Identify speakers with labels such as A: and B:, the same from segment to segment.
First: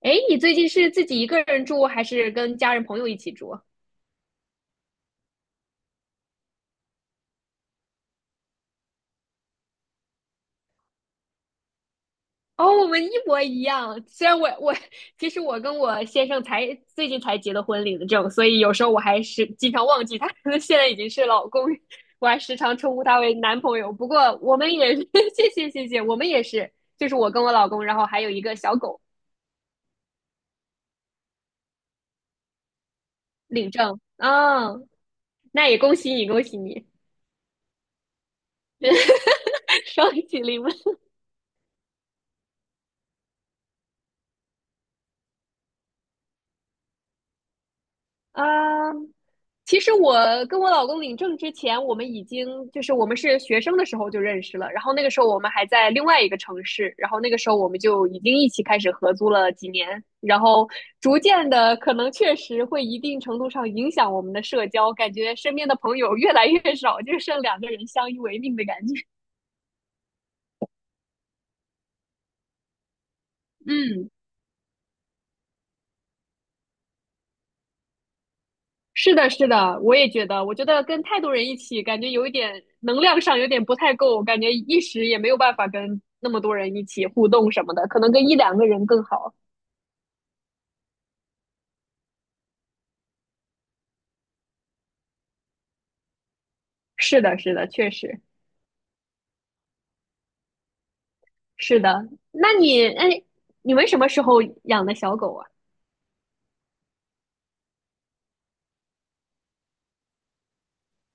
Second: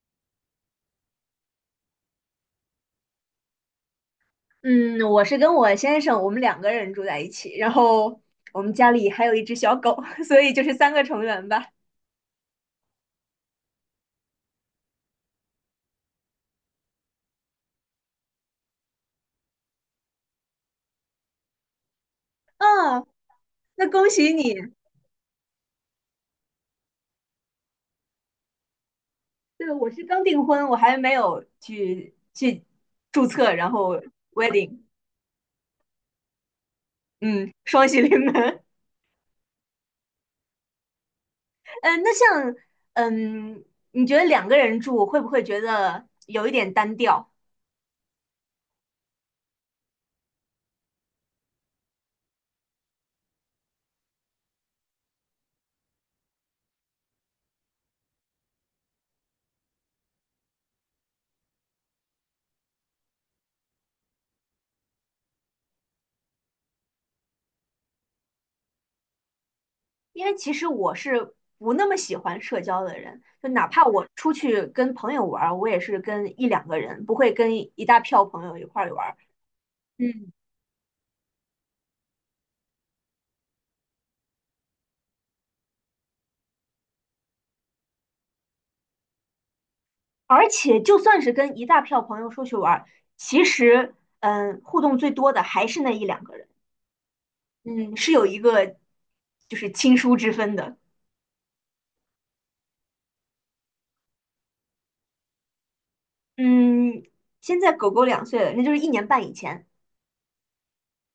A: 哎，你最近是自己一个人住，还是跟家人朋友一起住？
B: 嗯，我是跟我先生，我们两个人住在一起，然后我们家里还有一只小狗，所以就是3个成员吧。
A: 哦，我们一模一样。虽然我我其实我跟我先生才最近才结的婚领的证，所以有时候我还是经常忘记他可能 现在已经是老公，我还时常称呼
B: 嗯，
A: 他为男朋
B: 那
A: 友。不
B: 恭喜
A: 过我们
B: 你。
A: 也是 谢谢，我们也是，就是我跟我老公，然后还有一个小狗
B: 对，我是刚订婚，我还没有去注册，然
A: 领
B: 后
A: 证。啊，
B: wedding，
A: 那也恭喜你，恭喜你，
B: 嗯，双喜临门。
A: 双喜临门。
B: 嗯，那像，嗯，你觉得两个人住会不会觉得有一点单调？
A: 嗯，其实我跟我老公领证之前，我们已经就是我们是学生的时候就认识了，然后那个时候我们还在另外一个城市，然后那个时候我们就已经一起开始合租了几年，然后逐渐的可能确实会一定程度上影响我们的社交，感觉身边的朋友越来越少，就剩两个人相依为命的感觉。
B: 因为其实我是不那么喜欢社交的人，就哪怕我
A: 嗯，
B: 出去跟朋友玩我也是跟一两个人，不会跟一大票朋友一块儿
A: 是
B: 玩。
A: 的，是的，我也觉
B: 嗯，
A: 得，我觉得跟太多人一起，感觉有一点能量上有点不太够，感觉一时也没有办法跟那么多人一起互动什么的，可能跟一两个人更好。
B: 而且就算是跟一大票朋友出去玩，其实,互动最多的还是那一两个人，
A: 是的，是的，确
B: 嗯，是
A: 实
B: 有一个就是亲疏之分的。
A: 是的。那你，哎，你们什么时候养的小狗啊？
B: 嗯，现在狗狗2岁了，那就是1年半以前。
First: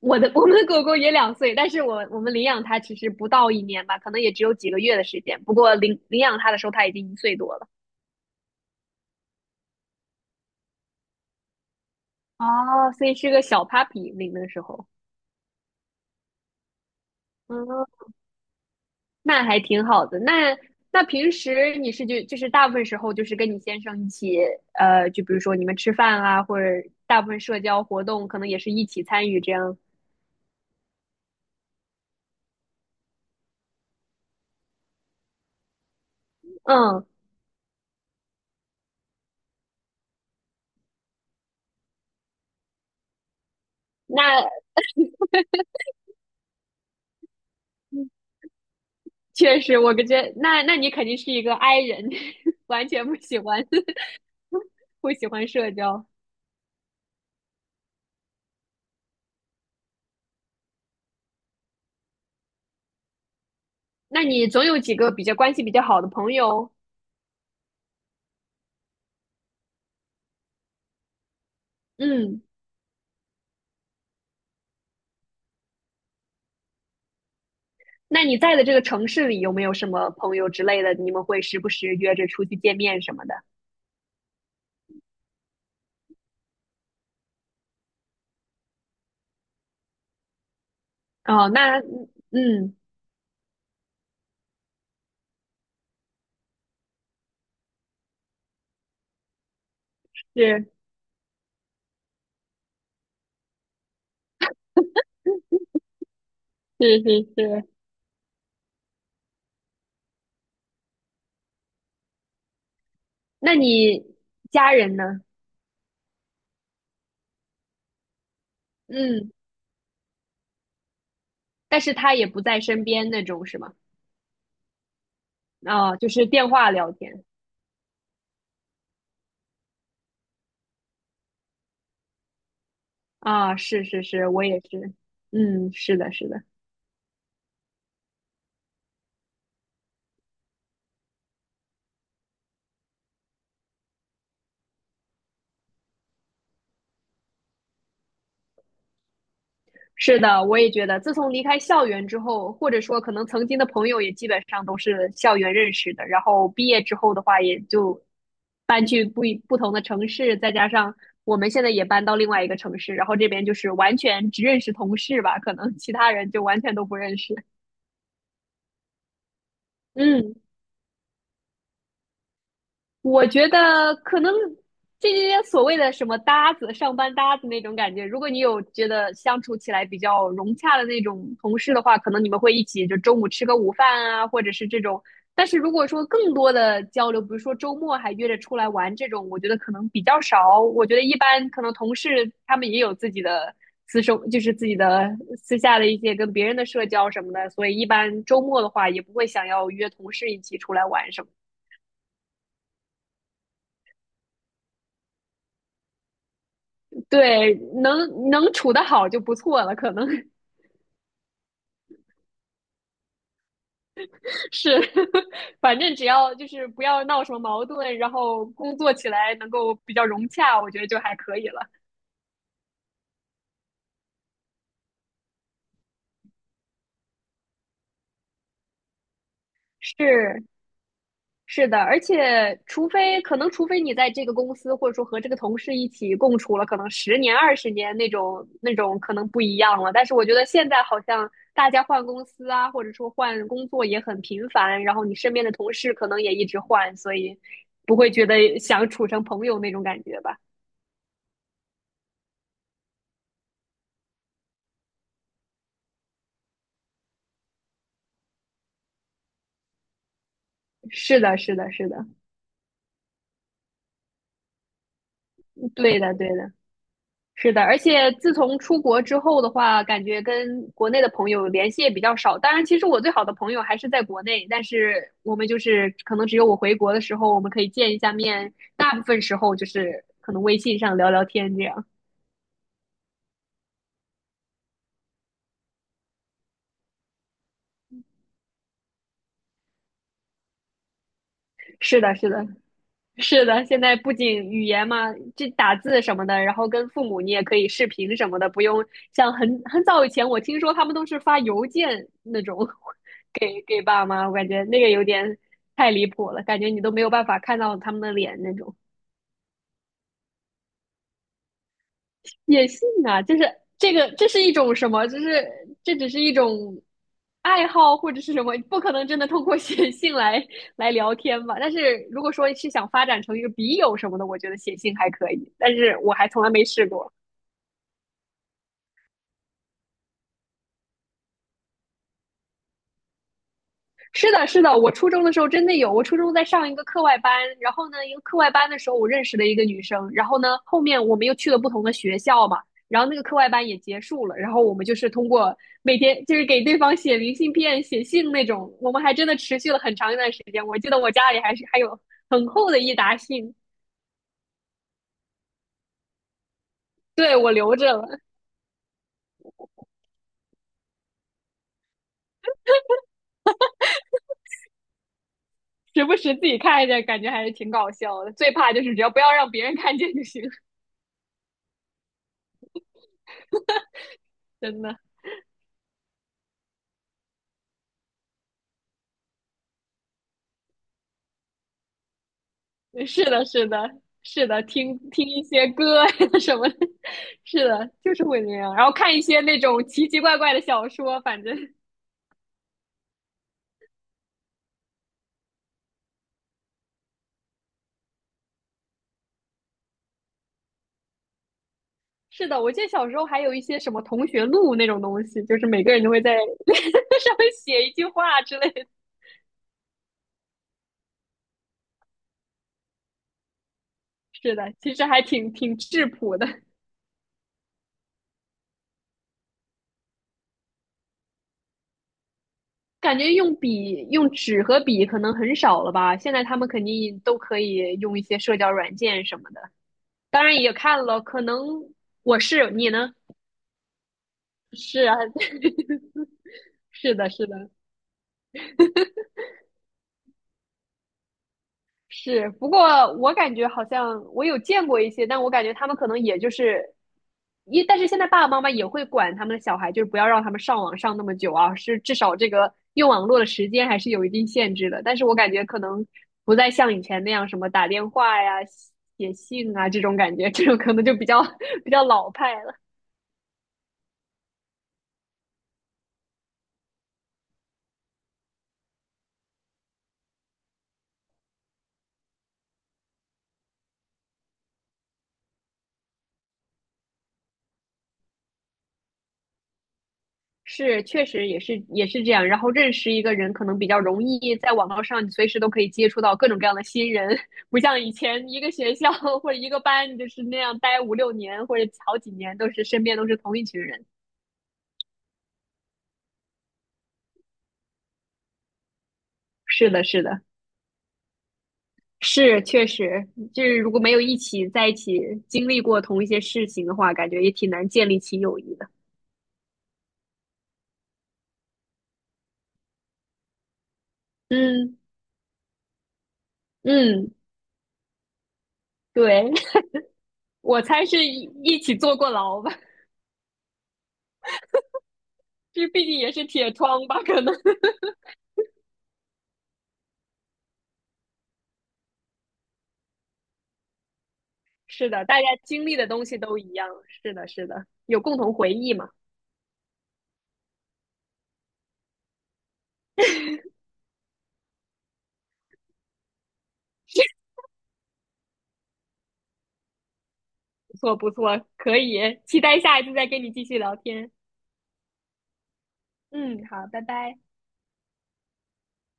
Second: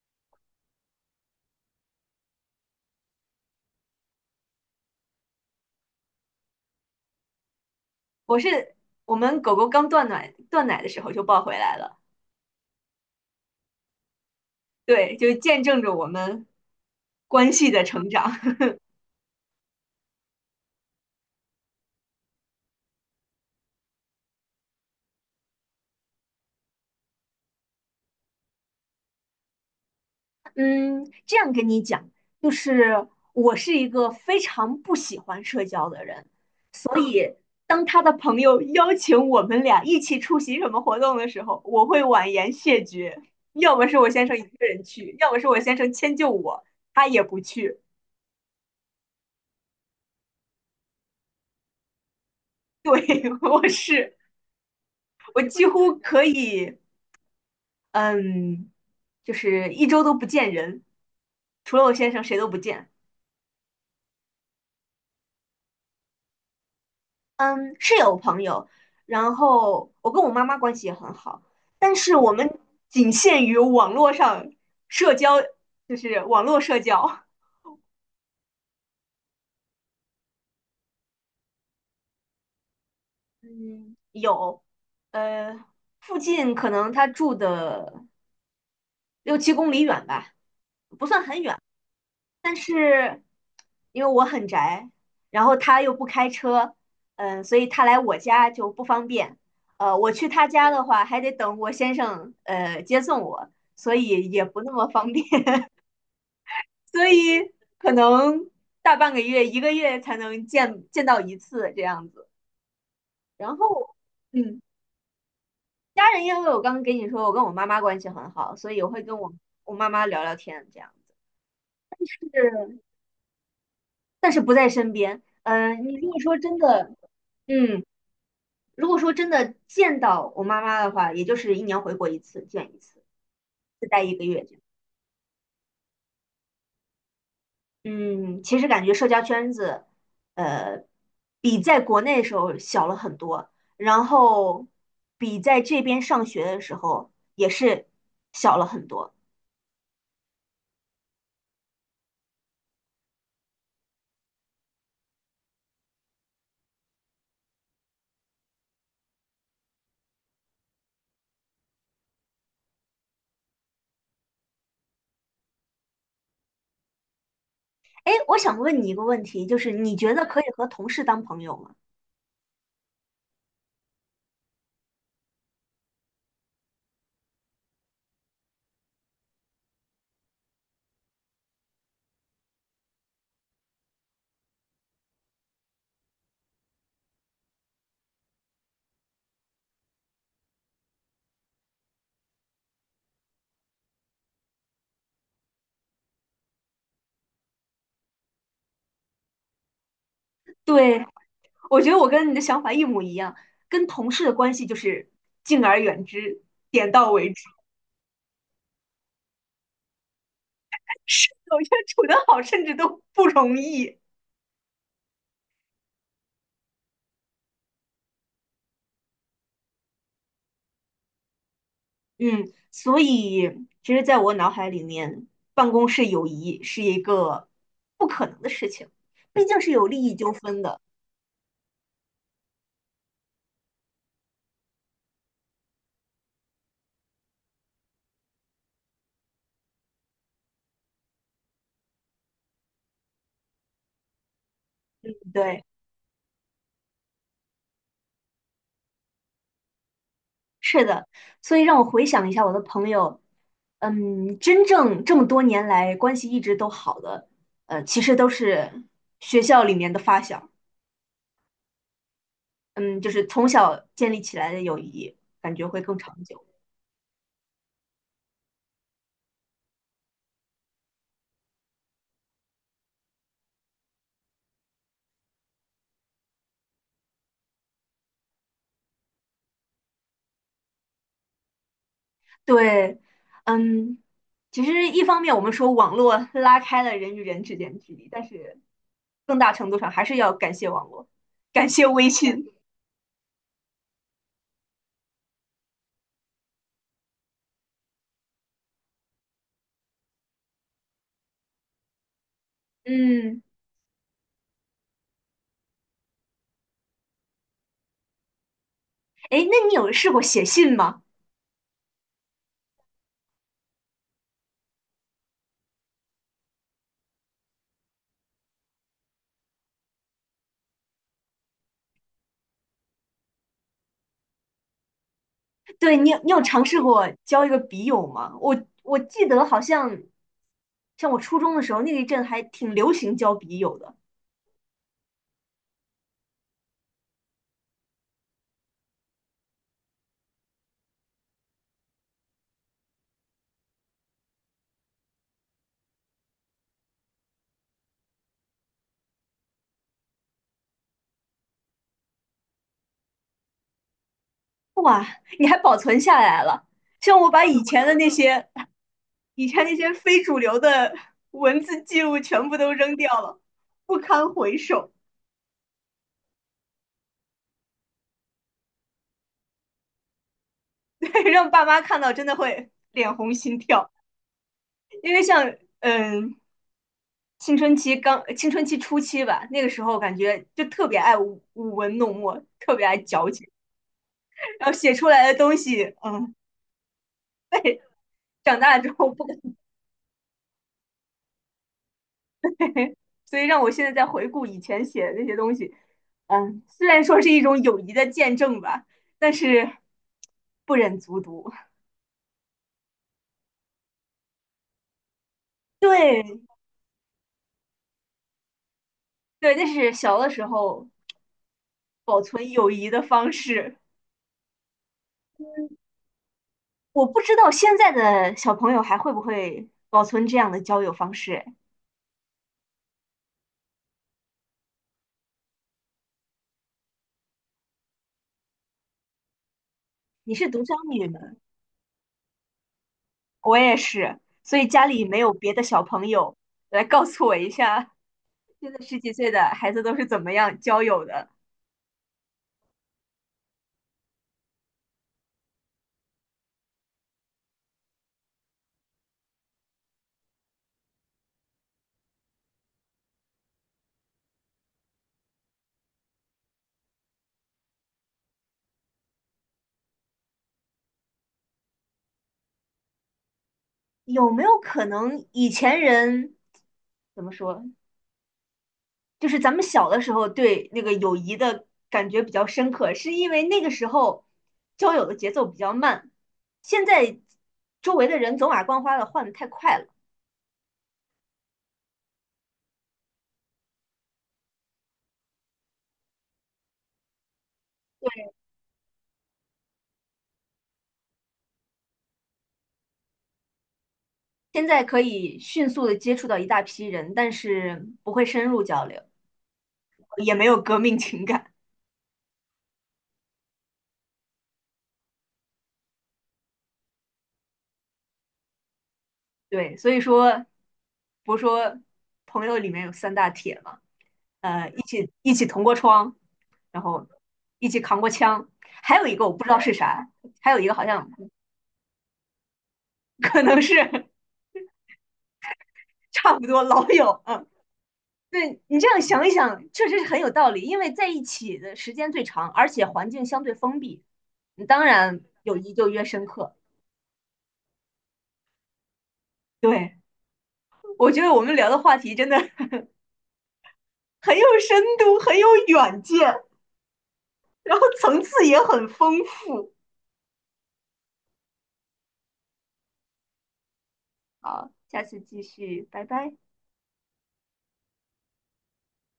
A: 我的，我们的狗狗也两岁，但是我们领养它其实不到一年吧，可能也只有几个月的时间。不过领养它的时候，它已经一岁多了。
B: 我是我们狗狗刚断奶的时候就抱回来了。
A: 哦，所以是个小 puppy 领的时候。
B: 对，就见证着我们关系的
A: 嗯，
B: 成长。
A: 那还挺好的。那平时你是就是大部分时候就是跟你先生一起，就比如说你们吃饭啊，或者大部分社交活动可能也是一起参与这样。
B: 嗯，这样跟你讲，就是我是一个非常不喜欢社交的人。
A: 嗯，
B: 当他的朋友邀请我们俩一起出席什么活动的时候，我会婉言谢绝。要么是我先生一
A: 那
B: 个人去，要么是我先生迁就我，他也不去。
A: 确实，我感觉那你肯定是一个 I 人，完全不
B: 对，
A: 喜 欢
B: 我是，
A: 不喜
B: 我
A: 欢
B: 几
A: 社
B: 乎
A: 交。
B: 可以，嗯，就是1周都不见人，除了我先生谁都不见。
A: 那你总有几个比较关系比较好的朋友，
B: 嗯，是有朋友，然后我跟我妈妈关系也很好，但是我
A: 嗯。
B: 们仅限于网络上社交，就是网络社交。
A: 那你在的这个城市里有没有什么朋友之类的？你们会时不时约着出去见面什么的？
B: 嗯，有，呃，附近可能他住的六七公里远吧，不算很
A: 哦，
B: 远，
A: 那嗯，
B: 但
A: 嗯
B: 是因为我很宅，然后他又不开车，所以他来我家就不方便。我去他家
A: 是
B: 的话，还得等我先生接送我，所以也不那么方便，
A: 是
B: 所
A: 是
B: 以
A: 是，
B: 可能大半个月、一个月才能见到一次这样子。
A: 那
B: 然后，
A: 你
B: 嗯，
A: 家人呢？
B: 家人因为我刚刚跟你说，我跟我妈妈关系很好，所以我会跟
A: 嗯，
B: 我妈妈聊聊天这样子，
A: 但是他也不在
B: 是，
A: 身边那种是吗？
B: 但是不在身边。嗯，
A: 啊，
B: 你
A: 就
B: 如果
A: 是
B: 说
A: 电
B: 真
A: 话聊
B: 的，
A: 天
B: 嗯。如果说真的见到我妈妈的话，也就是一年回国一次，见一次，
A: 啊，是
B: 就
A: 是
B: 待一个
A: 是，
B: 月
A: 我
B: 这样。
A: 也是，嗯，是的，是的，
B: 嗯，其实感觉社交圈子，呃，比在国内的时候小了很多，然后比在这边上学的时候也是小了很多。
A: 是的，我也觉得，自从离开校园之后，或者说可能曾经的朋友也基本上都是校园认识的，然后毕业之后的话，也就搬去不同的城市，再加上我们现在也搬到另外一个城市，然后这边就是完全只认识同事吧，可能其他人就完全都不认识，
B: 哎，我想问你一个问题，就是你觉得
A: 嗯。
B: 可以和同事当朋友吗？
A: 我觉得可能这些所谓的什么搭子、上班搭子那种感觉，如果你有觉得相处起来比较融洽的那种同事的话，可能你们会一起就中午吃个午饭啊，或者是这种。但是如果说更多的交流，比如说周末还约着出来玩这种，我觉得可能比较少。我觉得一般可能同事他们也有自己的私生，就是自己的私下的一些跟别人的社交什么的，所以一般周末的话也不会想要约同事一起出来
B: 对，
A: 玩什么的
B: 我觉得我跟你的想法一模一样，跟同事的关系就是敬而远之，点到为止。
A: 对，能能处得好就不错了，可能
B: 是有些处得好甚至都不容易。
A: 是，反正只要就是不要闹什么矛盾，然后工作起来能够比较融洽，我觉得就还可以了。
B: 嗯，所以其实在我脑海里面，办公室友谊是一个不可能的事情，毕竟是有利益纠
A: 是，
B: 纷的。
A: 是的，而且除非可能，除非你在这个公司或者说和这个同事一起共处了，可能10年、20年那种那种可能不一样了。但是我觉得现在好像大家换公司啊，或者说换工作也很频繁，然后你身边的
B: 对，
A: 同事可能也一直换，所以不会觉得想处成朋友那种感觉吧？
B: 是的，所以让我回想一下我的朋友，真正这么多年来关系一直都好的，其实都是学校里面的发小，
A: 是的，是的，是的，
B: 嗯，就是从小建立起来的友谊，感觉会更
A: 对的，
B: 长
A: 对
B: 久。
A: 的。是的，而且自从出国之后的话，感觉跟国内的朋友联系也比较少。当然，其实我最好的朋友还是在国内，但是我们就是可能只有我回国的时候，我们可以见一下面，大部分时候就是可能微信上聊聊天这样。
B: 对，嗯，其实一方面我们说网络拉开了人与人之间的距离，但是更大程度上还是要感谢网络，感谢
A: 是
B: 微
A: 的，是的，
B: 信。
A: 是的，现在不仅语言嘛，这打字什么的，然后跟父母你也可以视频什么的，不用像很早以前，我听说他们都是发邮件那种
B: 嗯，
A: 给爸妈，我感觉那个有点太离谱了，感觉你都没有办法看到他们的脸那种。
B: 哎，那你有试过写信吗？
A: 写信啊，就是这个，这是一种什么？就是这只是一种爱好或者是什么？不可能真的通过写信来来聊天吧？但是如果说是想发展成一个笔友什么的，我觉得写信还可以，但
B: 对，
A: 是
B: 你
A: 我
B: 有
A: 还
B: 你有
A: 从来
B: 尝
A: 没
B: 试
A: 试
B: 过
A: 过。
B: 交一个笔友吗？我记得好像像我初中的时候那一阵还挺流行交笔友的。
A: 是的，是的，我初中的时候真的有。我初中在上一个课外班，然后呢，一个课外班的时候，我认识了一个女生，然后呢，后面我们又去了不同的学校嘛，然后那个课外班也结束了，然后我们就是通过每天就是给对方写明信片、写信那种，我们还真的持续了很长一段时间。我记得我家里还有很厚的一沓信，
B: 你还保存下来了。像我
A: 对，
B: 把
A: 我
B: 以
A: 留
B: 前
A: 着
B: 的
A: 了，
B: 那些以前那些非主流的文字记录全部都扔掉了，不堪回首。
A: 时不时自己看一下，感觉还是挺搞笑的。最怕就是只要不要让别人看见就行，
B: 让爸妈看到真的会脸红心跳，
A: 真的。
B: 因为像青春期初期吧，那个时候感觉就特别爱舞文弄墨，特别爱
A: 是
B: 矫
A: 的，
B: 情，
A: 是的，是的，
B: 然后写
A: 听
B: 出
A: 听
B: 来的
A: 一
B: 东
A: 些
B: 西，
A: 歌啊呀 什么的，是的，就是会那
B: 长
A: 样。
B: 大了
A: 然
B: 之
A: 后
B: 后
A: 看一
B: 不敢，
A: 些那种奇奇怪怪的小说，反正
B: 所以让我现在在回顾以前写的那些东西，虽然说是一种友谊的见证吧，但是不忍卒读。
A: 是的。我记得小时候还有一些什么同学录那种东西，就是每个人都会在
B: 对
A: 上面写一句话之类的。
B: 对，那是小的时候保存友谊的方式。
A: 是的，其实还挺质朴的，
B: 我不知道现在的小朋友还会不会保存这样的交友方式。哎
A: 感觉用笔、用纸和笔可能很少了吧。现在他们肯定都可以用一些社交软件什么的，
B: 你
A: 当
B: 是
A: 然
B: 独
A: 也
B: 生
A: 看
B: 女吗？
A: 了，可能我是你呢？
B: 我也是，所以家
A: 是
B: 里
A: 啊。
B: 没有别的小朋 友来告
A: 是
B: 诉
A: 的，
B: 我
A: 是
B: 一
A: 的，
B: 下，现在十几岁的孩子都是怎么样交友的？
A: 是。不过我感觉好像我有见过一些，但我感觉他们可能也就是，一，但是现在爸爸妈妈也会管他们的小孩，就是不要让他们上网上那么久啊，是至少这个用网络的时间还是有一定限制的。但是我感觉可能不再像以前那样什么打电话呀、写信啊这种感觉，这种可能就比较 比较老派。了。
B: 有没有可能以前人怎么说？就是咱们小的时候对那个友谊的感觉比较深刻，是因为那个时候交友的节奏比较慢，现在周围的人走马观花的换的太快了。
A: 是，确实也是这样。然后认识一个人可能比较容易，在网络上你随时都可以接触到各种各样的新人，不像以前一个学校或者一个班，你就是那样待5、6年或者好几年，都是身边都是同一群人。
B: 现在可以迅速的接触到一大批人，但是不会深入交流，
A: 是的，是
B: 也
A: 的，
B: 没有革命情感。
A: 是确实，就是如果没有一起在一起经历过同一些事情的话，感觉也挺难建立起友谊的。
B: 对，所以说，不是说朋友里面有三大铁嘛，一
A: 嗯
B: 起一起同过窗，然后
A: 嗯，
B: 一起扛过枪，还有一个我不
A: 对，
B: 知道是啥，还有 一个
A: 我
B: 好
A: 猜
B: 像
A: 是一起坐过牢吧，
B: 可能是
A: 这毕 竟也
B: 差
A: 是
B: 不多
A: 铁
B: 老
A: 窗
B: 友，
A: 吧，可能。
B: 对你这样想一想，确实是很有道理，因为在一起的时间最长，而且环境相对封闭，你当
A: 是
B: 然
A: 的，大家
B: 友谊
A: 经
B: 就
A: 历
B: 越
A: 的东
B: 深
A: 西
B: 刻。
A: 都一样，是的，是的，有共同回忆嘛，
B: 对，我觉得我们聊的话题真的 很有深度，很有远见，然后层次也很丰富。
A: 不错，不错，可以，期待下一次再跟你继续聊天。
B: 好，下次继续，拜拜。
A: 嗯，好，拜拜。